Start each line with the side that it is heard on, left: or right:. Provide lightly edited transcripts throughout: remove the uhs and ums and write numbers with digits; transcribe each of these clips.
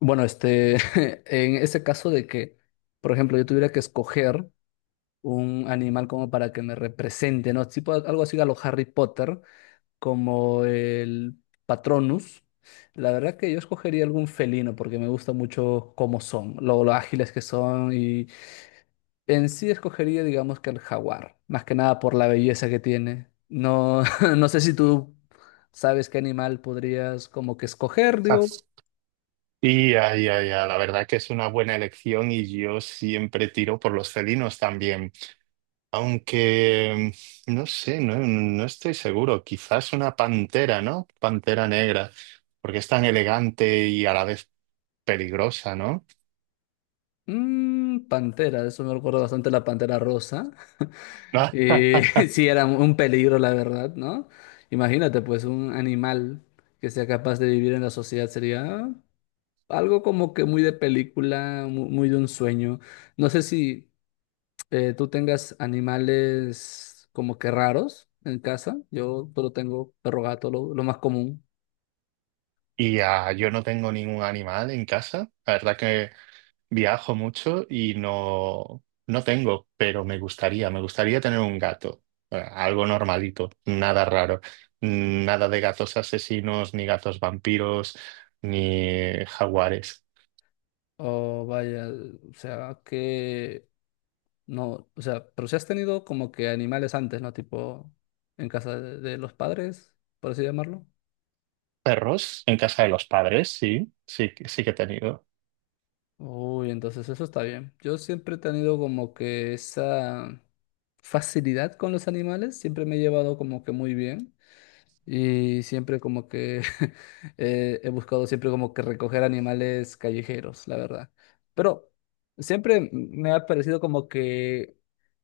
left: Bueno, este, en ese caso de que, por ejemplo, yo tuviera que escoger un animal como para que me represente, ¿no? Tipo algo así a lo Harry Potter, como el Patronus. La verdad que yo escogería algún felino porque me gusta mucho cómo son, lo ágiles que son y en sí escogería, digamos que el jaguar, más que nada por la belleza que tiene. No, no sé si tú sabes qué animal podrías como que escoger,
right: Ah,
left: digo.
right: Y ya, ya, ya, la verdad que es una buena elección y yo siempre tiro por los felinos también. Aunque, no sé, no, no estoy seguro. Quizás una pantera, ¿no? Pantera negra, porque es tan elegante y a la vez peligrosa, ¿no?
left: Mm, Pantera, eso me recuerda bastante a la Pantera Rosa. Eh, sí, era un peligro, la verdad, ¿no? Imagínate, pues, un animal que sea capaz de vivir en la sociedad sería algo como que muy de película, muy, de un sueño. No sé si tú tengas animales como que raros en casa. Yo solo tengo perro gato, lo más común.
right: Y yo no tengo ningún animal en casa. La verdad que viajo mucho y no, no tengo, pero me gustaría tener un gato. Algo normalito, nada raro, nada de gatos asesinos, ni gatos vampiros, ni jaguares.
left: Oh, vaya, o sea, que no, o sea, pero si has tenido como que animales antes, ¿no? Tipo en casa de los padres, por así llamarlo.
right: Perros en casa de los padres, sí, sí, sí que he tenido.
left: Uy, entonces eso está bien. Yo siempre he tenido como que esa facilidad con los animales, siempre me he llevado como que muy bien. Y siempre como que he buscado siempre como que recoger animales callejeros, la verdad. Pero siempre me ha parecido como que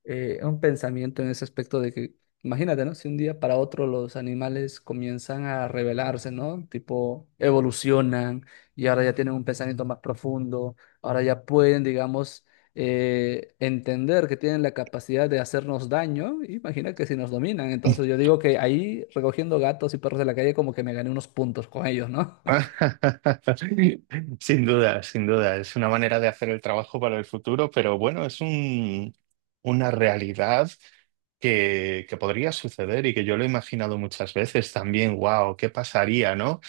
left: un pensamiento en ese aspecto de que, imagínate, ¿no? Si un día para otro los animales comienzan a rebelarse, ¿no? Tipo, evolucionan y ahora ya tienen un pensamiento más profundo, ahora ya pueden, digamos, entender que tienen la capacidad de hacernos daño, imagina que si nos dominan. Entonces yo digo que ahí recogiendo gatos y perros de la calle como que me gané unos puntos con ellos, ¿no?
right: Sin duda, sin duda. Es una manera de hacer el trabajo para el futuro, pero bueno, es una realidad que podría suceder y que yo lo he imaginado muchas veces también. Wow, ¿qué pasaría, no?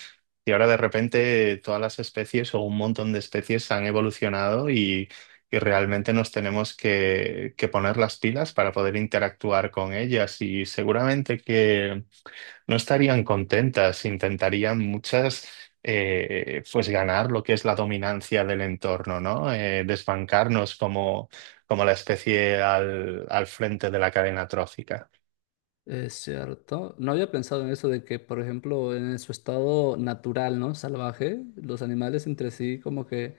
right: Y ahora de repente todas las especies o un montón de especies han evolucionado y realmente nos tenemos que poner las pilas para poder interactuar con ellas. Y seguramente no estarían contentas, intentarían muchas pues ganar lo que es la dominancia del entorno, ¿no? Desbancarnos como la especie al frente de la cadena trófica.
left: Es cierto. No había pensado en eso de que, por ejemplo, en su estado natural, ¿no? Salvaje, los animales entre sí como que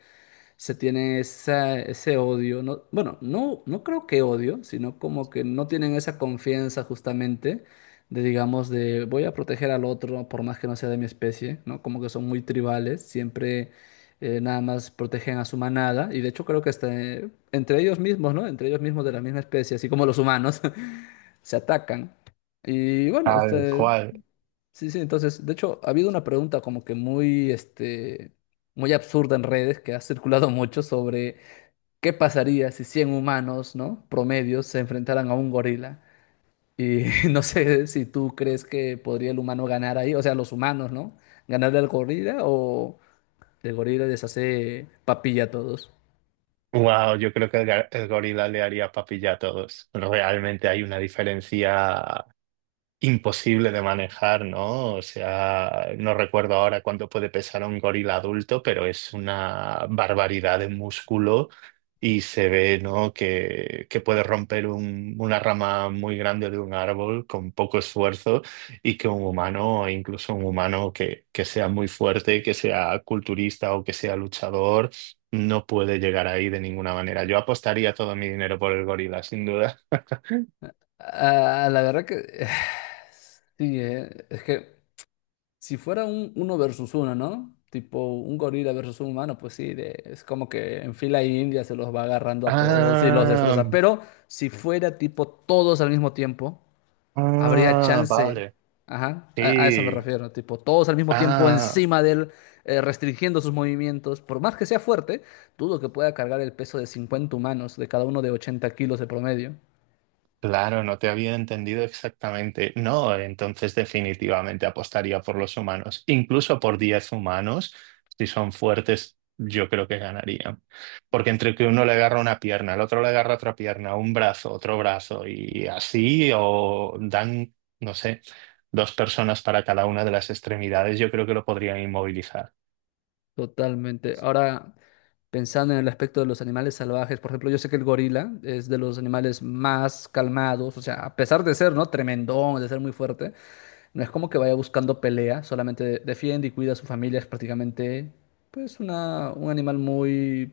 left: se tiene ese odio, no, bueno, no, no creo que odio, sino como que no tienen esa confianza justamente de, digamos, de voy a proteger al otro por más que no sea de mi especie, ¿no? Como que son muy tribales, siempre nada más protegen a su manada y de hecho creo que hasta entre ellos mismos, ¿no? Entre ellos mismos de la misma especie, así como los humanos, se atacan. Y bueno,
right: Tal
left: este,
right: cual.
left: sí, sí, entonces, de hecho, ha habido una pregunta como que muy, este, muy absurda en redes que ha circulado mucho sobre qué pasaría si 100 humanos, ¿no? Promedios se enfrentaran a un gorila. Y no sé si tú crees que podría el humano ganar ahí, o sea, los humanos, ¿no? Ganarle al gorila o el gorila les hace papilla a todos.
right: Wow, yo creo que el gorila le haría papilla a todos. Realmente hay una diferencia imposible de manejar, ¿no? O sea, no recuerdo ahora cuánto puede pesar un gorila adulto, pero es una barbaridad de músculo y se ve, ¿no? Que puede romper una rama muy grande de un árbol con poco esfuerzo y que un humano, incluso un humano que sea muy fuerte, que sea culturista o que sea luchador, no puede llegar ahí de ninguna manera. Yo apostaría todo mi dinero por el gorila, sin duda.
left: Ah, la verdad que sí, es que si fuera un uno versus uno, ¿no? Tipo un gorila versus un humano, pues sí, es como que en fila india se los va agarrando a todos y los
right: Ah.
left: destroza. Pero si fuera tipo todos al mismo tiempo, habría
right: Ah,
left: chance.
right: vale.
left: Ajá, a eso me
right: Sí.
left: refiero. Tipo todos al mismo tiempo
right: Ah,
left: encima de él, restringiendo sus movimientos. Por más que sea fuerte, dudo que pueda cargar el peso de 50 humanos, de cada uno de 80 kilos de promedio.
right: claro, no te había entendido exactamente. No, entonces definitivamente apostaría por los humanos. Incluso por 10 humanos, si son fuertes, yo creo que ganarían. Porque entre que uno le agarra una pierna, el otro le agarra otra pierna, un brazo, otro brazo, y así, o dan, no sé, dos personas para cada una de las extremidades, yo creo que lo podrían inmovilizar.
left: Totalmente. Ahora, pensando en el aspecto de los animales salvajes, por ejemplo, yo sé que el gorila es de los animales más calmados, o sea, a pesar de ser, ¿no? Tremendón, de ser muy fuerte, no es como que vaya buscando pelea, solamente defiende y cuida a su familia, es prácticamente, pues, un animal muy,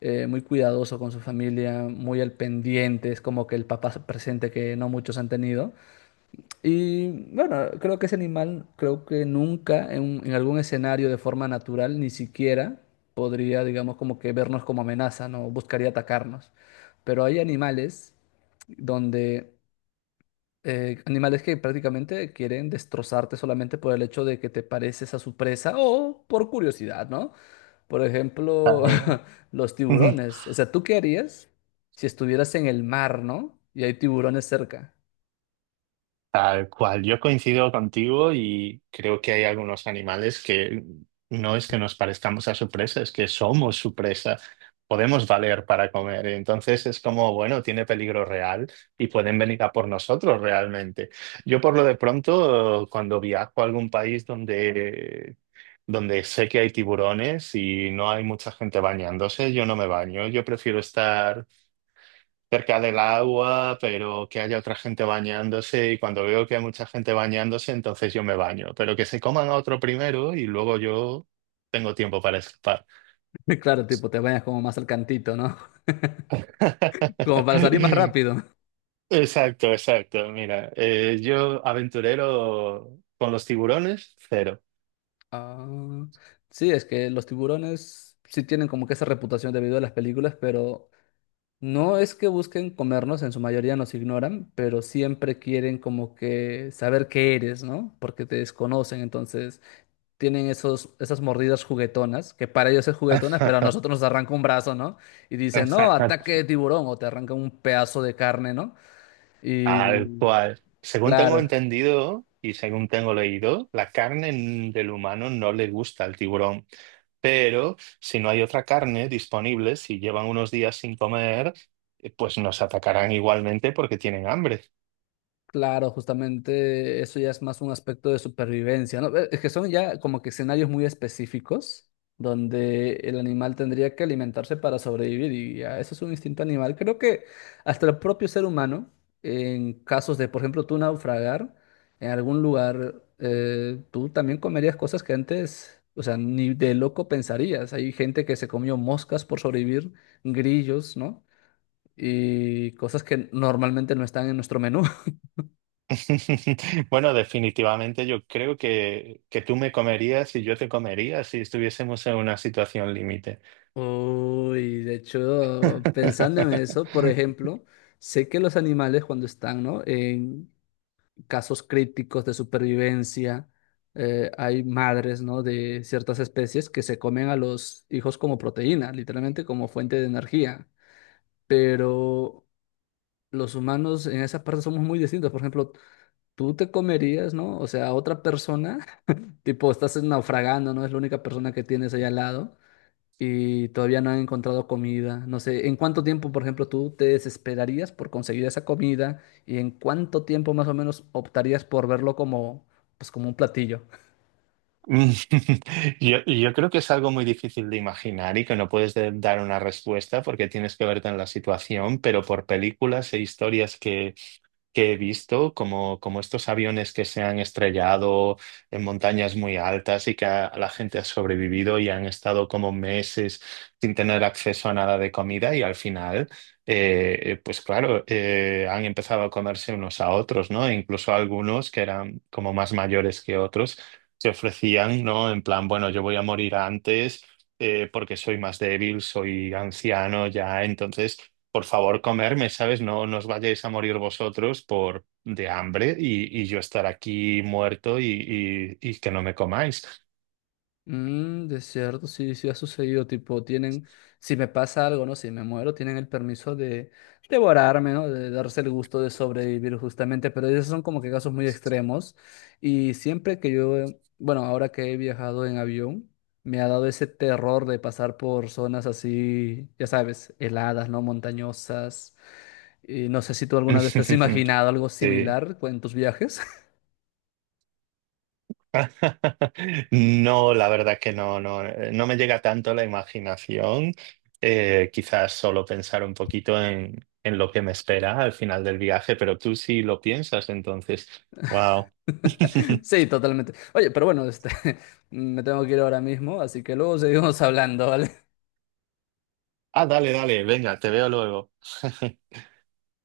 left: muy cuidadoso con su familia, muy al pendiente, es como que el papá presente que no muchos han tenido. Y bueno, creo que ese animal, creo que nunca en algún escenario de forma natural, ni siquiera podría, digamos, como que vernos como amenaza, ¿no? Buscaría atacarnos. Pero hay animales donde, animales que prácticamente quieren destrozarte solamente por el hecho de que te pareces a su presa o por curiosidad, ¿no? Por ejemplo, los tiburones. O sea, ¿tú qué harías si estuvieras en el mar, ¿no? Y hay tiburones cerca.
right: Tal cual, yo coincido contigo y creo que hay algunos animales que no es que nos parezcamos a su presa, es que somos su presa, podemos valer para comer. Entonces es como, bueno, tiene peligro real y pueden venir a por nosotros realmente. Yo por lo de pronto, cuando viajo a algún país donde sé que hay tiburones y no hay mucha gente bañándose, yo no me baño, yo prefiero estar cerca del agua, pero que haya otra gente bañándose y cuando veo que hay mucha gente bañándose, entonces yo me baño, pero que se coman a otro primero y luego yo tengo tiempo para escapar.
left: Claro, tipo, te bañas como más al cantito, no, como para salir más rápido.
right: Exacto, exacto. Mira, yo aventurero con los tiburones, cero.
left: Ah, sí, es que los tiburones sí tienen como que esa reputación debido a las películas, pero no es que busquen comernos, en su mayoría nos ignoran, pero siempre quieren como que saber qué eres, ¿no? Porque te desconocen, entonces tienen esas mordidas juguetonas, que para ellos es juguetonas, pero a nosotros nos arranca un brazo, ¿no? Y dicen, no, ataque de tiburón, o te arranca un pedazo de carne, ¿no? Y
right: Tal cual. Según tengo
left: claro.
right: entendido y según tengo leído, la carne del humano no le gusta al tiburón. Pero si no hay otra carne disponible, si llevan unos días sin comer, pues nos atacarán igualmente porque tienen hambre.
left: Claro, justamente eso ya es más un aspecto de supervivencia, ¿no? Es que son ya como que escenarios muy específicos donde el animal tendría que alimentarse para sobrevivir y ya, eso es un instinto animal. Creo que hasta el propio ser humano, en casos de, por ejemplo, tú naufragar en algún lugar, tú también comerías cosas que antes, o sea, ni de loco pensarías. Hay gente que se comió moscas por sobrevivir, grillos, ¿no? Y cosas que normalmente no están en nuestro menú.
right: Bueno, definitivamente yo creo que tú me comerías y yo te comería si estuviésemos en una situación límite.
left: Uy, de hecho, pensando en eso, por ejemplo, sé que los animales cuando están, ¿no? En casos críticos de supervivencia, hay madres, ¿no? De ciertas especies que se comen a los hijos como proteína, literalmente como fuente de energía. Pero los humanos en esa parte somos muy distintos. Por ejemplo, tú te comerías, ¿no? O sea, a otra persona, tipo, estás naufragando, ¿no? Es la única persona que tienes ahí al lado y todavía no han encontrado comida. No sé, ¿en cuánto tiempo, por ejemplo, tú te desesperarías por conseguir esa comida y en cuánto tiempo más o menos optarías por verlo como, pues, como un platillo?
right: Mm, yo creo que es algo muy difícil de imaginar y que no puedes dar una respuesta porque tienes que verte en la situación, pero por películas e historias que he visto, como, como estos aviones que se han estrellado en montañas muy altas y que la gente ha sobrevivido y han estado como meses sin tener acceso a nada de comida y al final, pues claro, han empezado a comerse unos a otros, ¿no? E incluso algunos que eran como más mayores que otros se ofrecían, ¿no? En plan, bueno, yo voy a morir antes. Porque soy más débil, soy anciano ya, entonces por favor, comerme, ¿sabes? No, no os vayáis a morir vosotros por de hambre y yo estar aquí muerto y, y que no me comáis.
left: Mm, de cierto, sí, sí ha sucedido, tipo, tienen, si me pasa algo, ¿no? Si me muero, tienen el permiso de devorarme, ¿no? De darse el gusto de sobrevivir justamente, pero esos son como que casos muy extremos. Y siempre que yo, bueno, ahora que he viajado en avión, me ha dado ese terror de pasar por zonas así, ya sabes, heladas, ¿no? Montañosas. Y no sé si tú alguna vez te has imaginado algo
right: Sí.
left: similar pues, en tus viajes.
right: No, la verdad que no, no, no me llega tanto la imaginación. Quizás solo pensar un poquito en lo que me espera al final del viaje, pero tú sí lo piensas, entonces, wow.
left: Sí, totalmente. Oye, pero bueno, este, me tengo que ir ahora mismo, así que luego seguimos hablando, ¿vale?
right: Ah, dale, dale, venga, te veo luego.